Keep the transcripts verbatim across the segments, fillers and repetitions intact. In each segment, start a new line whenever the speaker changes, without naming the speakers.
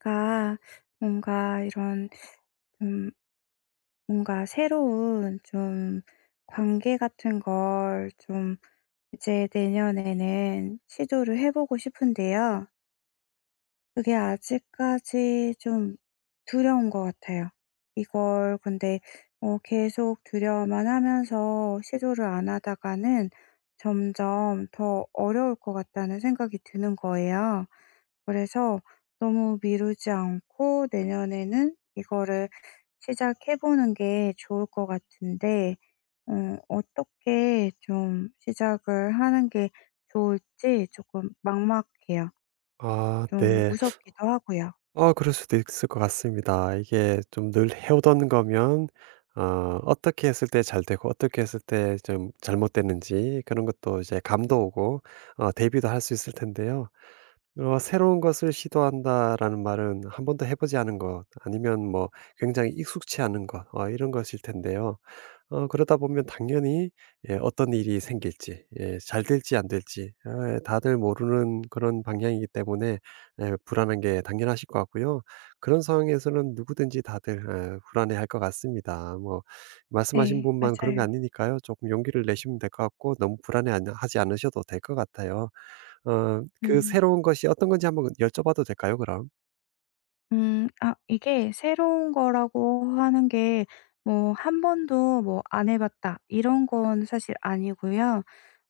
그 뭔가 이런 좀, 뭔가 새로운 좀 관계 같은 걸 좀 이제 내년에는 시도를 해 보고 싶은데요. 그게 아직까지 좀 두려운 것 같아요. 이걸, 근데 어 계속 두려워만 하면서 시도를 안 하다가는 점점 더 어려울 것 같다는 생각이 드는 거예요. 그래서 너무 미루지 않고 내년에는 이거를 시작해 보는 게 좋을 것 같은데, 어 어떻게 좀 시작을 하는 게 좋을지 조금 막막해요.
아
좀
네.
무섭기도 하고요.
어 그럴 수도 있을 것 같습니다. 이게 좀 늘 해오던 거면 어 어떻게 했을 때 잘 되고 어떻게 했을 때 좀 잘못됐는지 그런 것도 이제 감도 오고 어 대비도 할 수 있을 텐데요. 어 '새로운 것을 시도한다.'라는 말은 한 번도 해 보지 않은 것 아니면 뭐 굉장히 익숙치 않은 것 어 이런 것일 텐데요. 어 그러다 보면 당연히 예 어떤 일이 생길지 예 잘 될지 안 될지 아, 다들 모르는 그런 방향이기 때문에 예 불안한 게 당연하실 것 같고요. 그런 상황에서는 누구든지 다들 예 불안해할 것 같습니다. 뭐 말씀하신
네,
분만 그런 거
맞아요.
아니니까요. 조금 용기를 내시면 될 것 같고 너무 불안해 하지 않으셔도 될 것 같아요. 어 그
음.
새로운 것이 어떤 건지 한번 여쭤봐도 될까요, 그럼?
음 아, 이게 새로운 거라고 하는 게, 뭐 한 번도, 뭐 안 해 봤다 이런 건 사실 아니고요.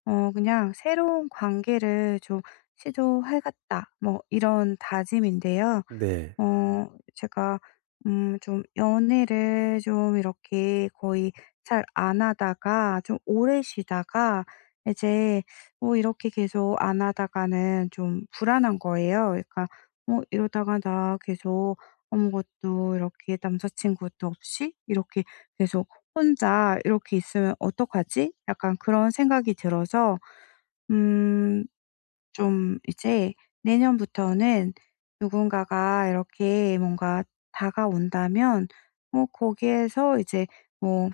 어 그냥 '새로운 관계를 좀 시도해겠다,' 뭐 이런 다짐인데요.
네.
어 제가 음 좀 연애를 좀 이렇게 거의 잘 안 하다가, 좀 오래 쉬다가 이제, 뭐 이렇게 계속 안 하다가는 좀 불안한 거예요. 그러니까 뭐 '이러다가 나 계속 아무것도 이렇게, 남자 친구도 없이 이렇게 계속 혼자 이렇게 있으면 어떡하지?' 약간 그런 생각이 들어서, 음 좀 이제 내년부터는 누군가가 이렇게 뭔가 다가온다면, 뭐 거기에서 이제, 뭐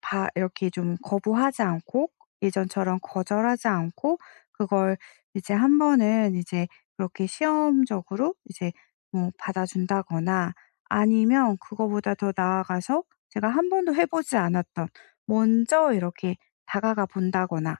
바 이렇게 좀 거부하지 않고, 예전처럼 거절하지 않고 그걸 이제 한 번은 이제 그렇게 시험적으로 이제, 뭐 받아준다거나, 아니면 그거보다 더 나아가서, 제가 한 번도 해 보지 않았던, 먼저 이렇게 다가가 본다거나,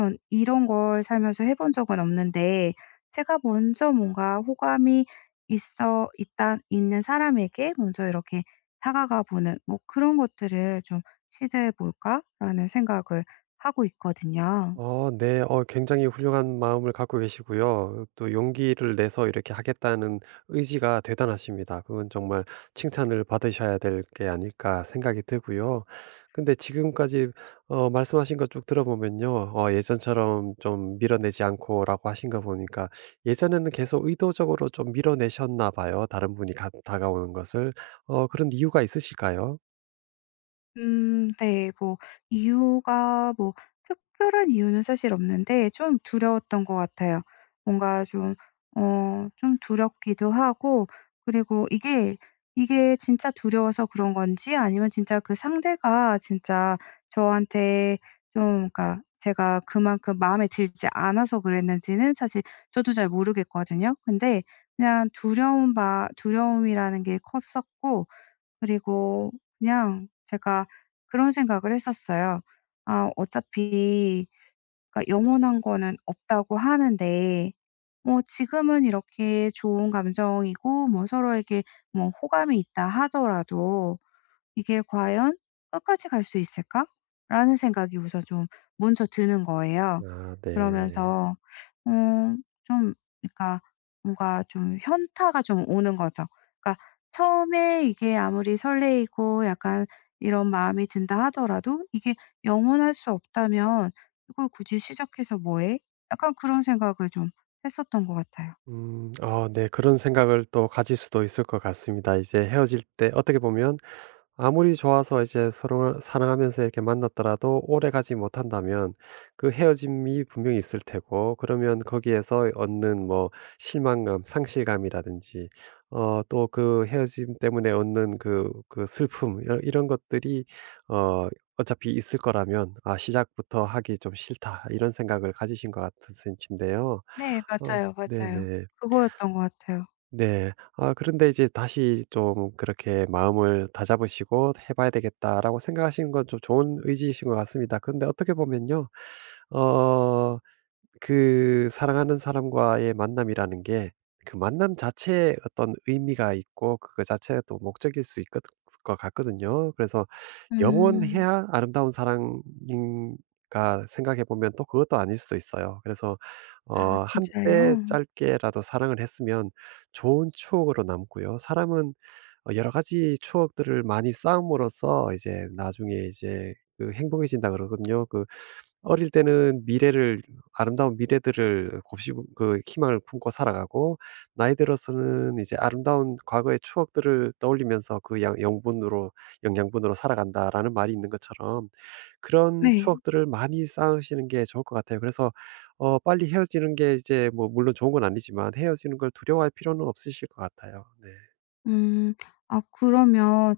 전 이런 걸 살면서 해본 적은 없는데, 제가 먼저 뭔가 호감이 있어 있다 있는 사람에게 먼저 이렇게 다가가 보는, 뭐 그런 것들을 좀 시도해 볼까라는 생각을 하고 있거든요.
어 네. 어 굉장히 훌륭한 마음을 갖고 계시고요. 또 용기를 내서 이렇게 하겠다는 의지가 대단하십니다. 그건 정말 칭찬을 받으셔야 될 게 아닐까 생각이 들고요. 근데 지금까지 어 말씀하신 거 쭉 들어보면요. 어 예전처럼 좀 밀어내지 않고라고 하신 거 보니까 예전에는 계속 의도적으로 좀 밀어내셨나 봐요, 다른 분이 가 다가오는 것을. 어 그런 이유가 있으실까요?
음, 네. 뭐 이유가, 뭐 특별한 이유는 사실 없는데 좀 두려웠던 것 같아요. 뭔가 좀 어 좀 두렵기도 하고, 그리고 이게, 이게 진짜 두려워서 그런 건지, 아니면 진짜 그 상대가 진짜 저한테 좀, 그러니까 제가 그만큼 마음에 들지 않아서 그랬는지는 사실 저도 잘 모르겠거든요. 근데 그냥 두려움 바 두려움이라는 게 컸었고, 그리고 그냥 제가 그런 생각을 했었어요. 아, 어차피, 그러니까 영원한 거는 없다고 하는데, 뭐 지금은 이렇게 좋은 감정이고 뭐 서로에게 뭐 호감이 있다 하더라도, '이게 과연 끝까지 갈 수 있을까?'라는 생각이 우선 좀 먼저 드는 거예요.
아 네.
그러면서 음 좀, 그러니까 뭔가 좀 현타가 좀 오는 거죠. 그러니까 처음에 이게 아무리 설레이고 약간 이런 마음이 든다 하더라도, '이게 영원할 수 없다면 이걸 굳이 시작해서 뭐 해?' 약간 그런 생각을 좀 했었던 것 같아요.
음. 아 네. 그런 생각을 또 가질 수도 있을 것 같습니다. 이제 헤어질 때 어떻게 보면 아무리 좋아서 이제 서로를 사랑하면서 이렇게 만났더라도 오래가지 못한다면 그 헤어짐이 분명히 있을 테고 그러면 거기에서 얻는 뭐 실망감, 상실감이라든지 어 또 그 헤어짐 때문에 얻는 그 그 슬픔 이런 이런 것들이 어 어차피 있을 거라면 '아 시작부터 하기 좀 싫다.' 이런 생각을 가지신 것 같으신데요.
네,
어
맞아요, 맞아요.
네네.
그거였던 것 같아요.
네. 아 그런데 이제 다시 좀 그렇게 마음을 다잡으시고 '해 봐야 되겠다.'라고 생각하시는 건 좀 좋은 의지이신 것 같습니다. 근데 어떻게 보면요. 어 그 사랑하는 사람과의 만남이라는 게 그 만남 자체에 어떤 의미가 있고 그거 자체가 또 목적일 수 있을 것 같거든요. 그래서
음.
영원해야 아름다운 사랑인가 생각해 보면 또 그것도 아닐 수도 있어요. 그래서
아,
어 한때
진짜요?
짧게라도 사랑을 했으면 좋은 추억으로 남고요. 사람은 어 여러 가지 추억들을 많이 쌓음으로써 이제 나중에 이제 그 행복해진다 그러거든요. 그 어릴 때는 미래를 아름다운 미래들을 곱씹 그 희망을 품고 살아가고 나이 들어서는 이제 아름다운 과거의 추억들을 떠올리면서 그 양 영분으로 영양분으로 살아간다라는 말이 있는 것처럼 그런
네.
추억들을 많이 쌓으시는 게 좋을 것 같아요. 그래서 어 빨리 헤어지는 게 이제 뭐 물론 좋은 건 아니지만 헤어지는 걸 두려워할 필요는 없으실 것 같아요. 네.
음. 아, 그러면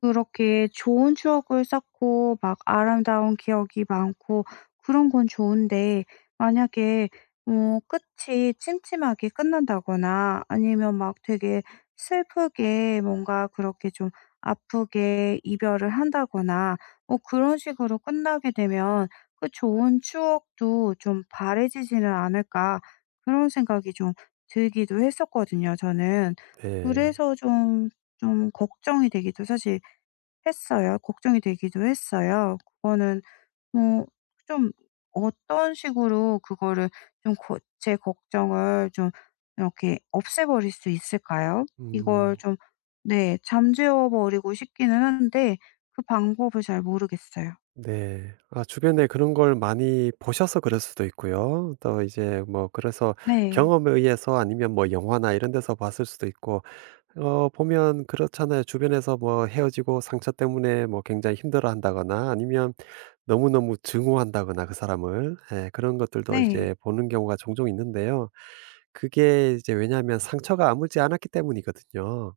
그렇게 좋은 추억을 쌓고 막 아름다운 기억이 많고 그런 건 좋은데, 만약에 어 끝이 침침하게 끝난다거나, 아니면 막 되게 슬프게 뭔가 그렇게 좀 아프게 이별을 한다거나, 뭐 그런 식으로 끝나게 되면, '그 좋은 추억도 좀 바래지지는 않을까.' 그런 생각이 좀 들기도 했었거든요, 저는.
네.
그래서 좀 좀 걱정이 되기도 사실 했어요. 걱정이 되기도 했어요. 그거는, 뭐 좀 어떤 식으로 그거를 좀 고 제 걱정을 좀 이렇게 없애버릴 수 있을까요? 이걸
음.
좀, 네, 잠재워 버리고 싶기는 한데 그 방법을 잘 모르겠어요.
네. 아 주변에 그런 걸 많이 보셔서 그럴 수도 있고요. 또 이제 뭐 그래서
네.
경험에 의해서 아니면 뭐 영화나 이런 데서 봤을 수도 있고 어 보면 그렇잖아요. 주변에서 뭐 헤어지고 상처 때문에 뭐 굉장히 힘들어한다거나 아니면 너무너무 증오한다거나 그 사람을 예 그런 것들도
네.
이제 보는 경우가 종종 있는데요. 그게 이제 왜냐하면 상처가 아물지 않았기 때문이거든요.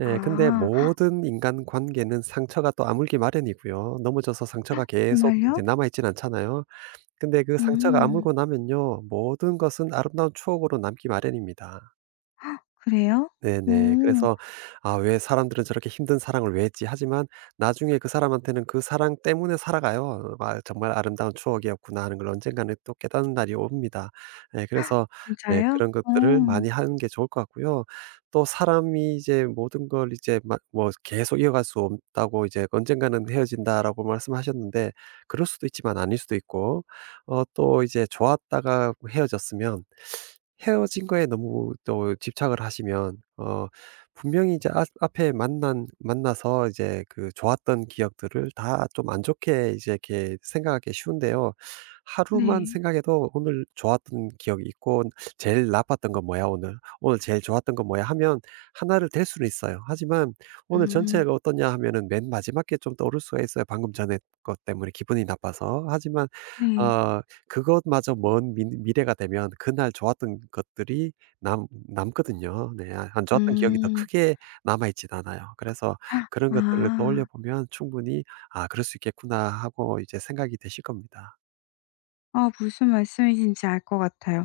예. 근데
아,
모든 인간관계는 상처가 또 아물기 마련이고요. 넘어져서 상처가 계속 이제
정말요?
남아 있진 않잖아요. 근데 그 상처가
음.
아물고 나면요 모든 것은 아름다운 추억으로 남기 마련입니다.
그래요?
네네.
오.
그래서 '아 왜 사람들은 저렇게 힘든 사랑을 왜 했지?' 하지만 나중에 그 사람한테는 그 사랑 때문에 살아가요. '아 정말 아름다운 추억이었구나.' 하는 걸 언젠가는 또 깨닫는 날이 옵니다. 네, 그래서 네
진짜요?
그런 것들을 많이
오.
하는 게 좋을 것 같고요. 또 사람이 이제 모든 걸 이제 막 뭐 계속 이어갈 수 없다고 이제 "언젠가는 헤어진다."라고 말씀하셨는데 그럴 수도 있지만 아닐 수도 있고 어 또 이제 좋았다가 헤어졌으면 헤어진 거에 너무 또 집착을 하시면 어 분명히 이제 앞 앞에 만난 만나서 이제 그 좋았던 기억들을 다 좀 안 좋게 이제 이렇게 생각하기 쉬운데요. 하루만
네.
생각해도 '오늘 좋았던 기억이 있고 제일 나빴던 건 뭐야 오늘. 오늘 제일 좋았던 건 뭐야.' 하면 하나를 댈 수는 있어요. 하지만 '오늘
음,
전체가 어떠냐.' 하면은 맨 마지막 게 좀 떠오를 수가 있어요, 방금 전에 것 때문에 기분이 나빠서. 하지만
네.
어 그것마저 먼 미 미래가 되면 그날 좋았던 것들이 남 남거든요. 네. 아 안 좋았던 기억이 더
음.
크게 남아 있진 않아요. 그래서 그런 것들을 떠올려
아.
보면 충분히 '아 그럴 수 있겠구나.' 하고 이제 생각이 되실 겁니다.
아, 무슨 말씀이신지 알 것 같아요.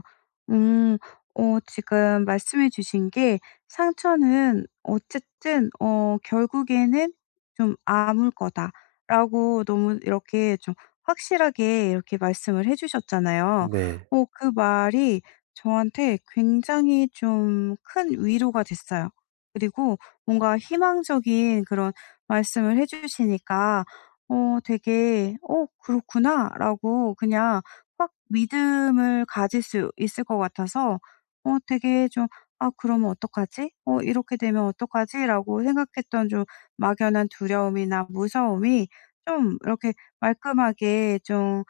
음. 어 지금 말씀해 주신 게, 상처는 어쨌든 어 결국에는 좀 아물 거다라고 너무 이렇게 좀 확실하게 이렇게 말씀을 해 주셨잖아요.
네.
어 그 말이 저한테 굉장히 좀 큰 위로가 됐어요. 그리고 뭔가 희망적인 그런 말씀을 해 주시니까 어 되게 '어, 그렇구나.'라고, 그냥 확 믿음을 가질 수 있을 것 같아서, 어 되게 좀 '아, 그러면 어떡하지? 어, 이렇게 되면 어떡하지?'라고 생각했던, 좀 막연한 두려움이나 무서움이 좀 이렇게 말끔하게, 좀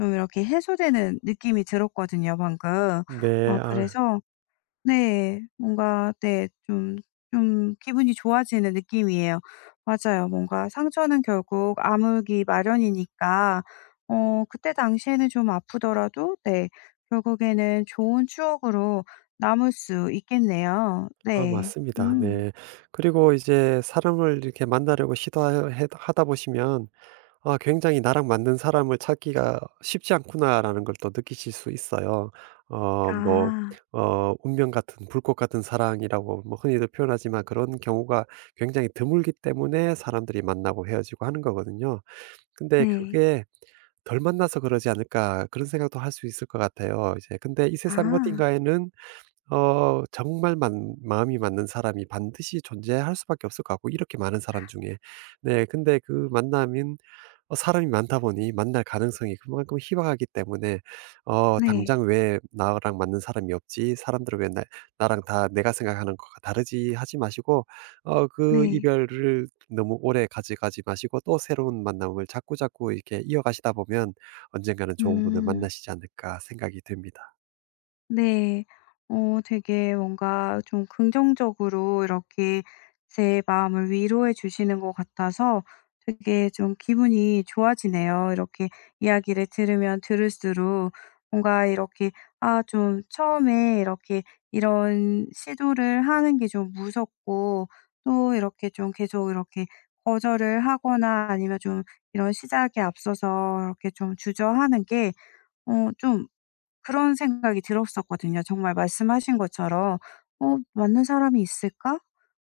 좀 이렇게 해소되는 느낌이 들었거든요, 방금.
네.
아,
아
그래서, 네, 뭔가, 네, 좀 좀 기분이 좋아지는 느낌이에요. 맞아요. 뭔가 상처는 결국 아물기 마련이니까, 어 그때 당시에는 좀 아프더라도, 네, 결국에는 좋은 추억으로 남을 수 있겠네요.
아
네.
맞습니다.
음.
네. 그리고 이제 사람을 이렇게 만나려고 시도하 해 하다 보시면 아 굉장히 '나랑 맞는 사람을 찾기가 쉽지 않구나.'라는 걸 또 느끼실 수 있어요. 어 뭐
아.
어 운명 같은 불꽃 같은 사랑이라고 뭐 흔히들 표현하지만 그런 경우가 굉장히 드물기 때문에 사람들이 만나고 헤어지고 하는 거거든요. 근데
네.
그게 '덜 만나서 그러지 않을까.' 그런 생각도 할 수 있을 것 같아요. 이제 근데 이 세상
아.
어딘가에는 어 정말 만 마음이 맞는 사람이 반드시 존재할 수밖에 없을 것 같고 이렇게 많은 사람 중에. 네 근데 그 만남인 어 사람이 많다 보니 만날 가능성이 그만큼 희박하기 때문에 어
네.
'당장 왜 나랑 맞는 사람이 없지? 사람들은 왜 나 나랑 다 내가 생각하는 것과 다르지?' 하지 마시고 어 그
네.
이별을 너무 오래 가져가지 마시고 또 새로운 만남을 자꾸자꾸 이렇게 이어가시다 보면 언젠가는 좋은 분을
음.
만나시지 않을까 생각이 듭니다.
네. 어 되게 뭔가 좀 긍정적으로 이렇게 제 마음을 위로해 주시는 것 같아서 되게 좀 기분이 좋아지네요. 이렇게 이야기를 들으면 들을수록 뭔가 이렇게, 아, 좀 처음에 이렇게 이런 시도를 하는 게 좀 무섭고, 또 이렇게 좀 계속 이렇게 거절을 하거나, 아니면 좀 이런 시작에 앞서서 이렇게 좀 주저하는 게어좀 그런 생각이 들었었거든요. 정말 말씀하신 것처럼, '어 맞는 사람이 있을까?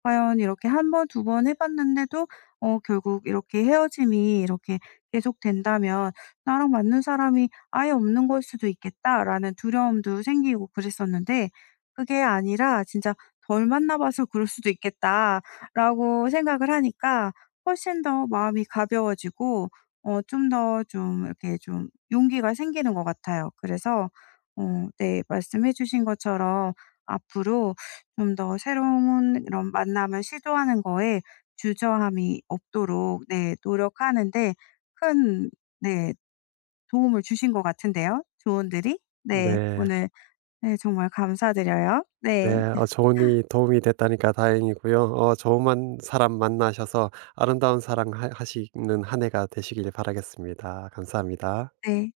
과연 이렇게 한 번 두 번 해 봤는데도 어 결국 이렇게 헤어짐이 이렇게 계속된다면 나랑 맞는 사람이 아예 없는 걸 수도 있겠다.'라는 두려움도 생기고 그랬었는데, 그게 아니라 '진짜 덜 만나 봐서 그럴 수도 있겠다.'라고 생각을 하니까 훨씬 더 마음이 가벼워지고 어 좀 더 좀 이렇게 좀 용기가 생기는 것 같아요. 그래서 어 네, 말씀해 주신 것처럼 앞으로 좀 더 새로운 이런 만남을 시도하는 거에 주저함이 없도록 네, 노력하는데 큰, 네, 도움을 주신 것 같은데요, 조언들이. 네,
네.
오늘, 네, 정말 감사드려요. 네.
네. 어 조언이 도움이 됐다니까 다행이고요. 어 좋은 사람 만나셔서 아름다운 사랑 하 하시는 한 해가 되시길 바라겠습니다. 감사합니다.
네.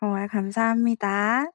정말 감사합니다.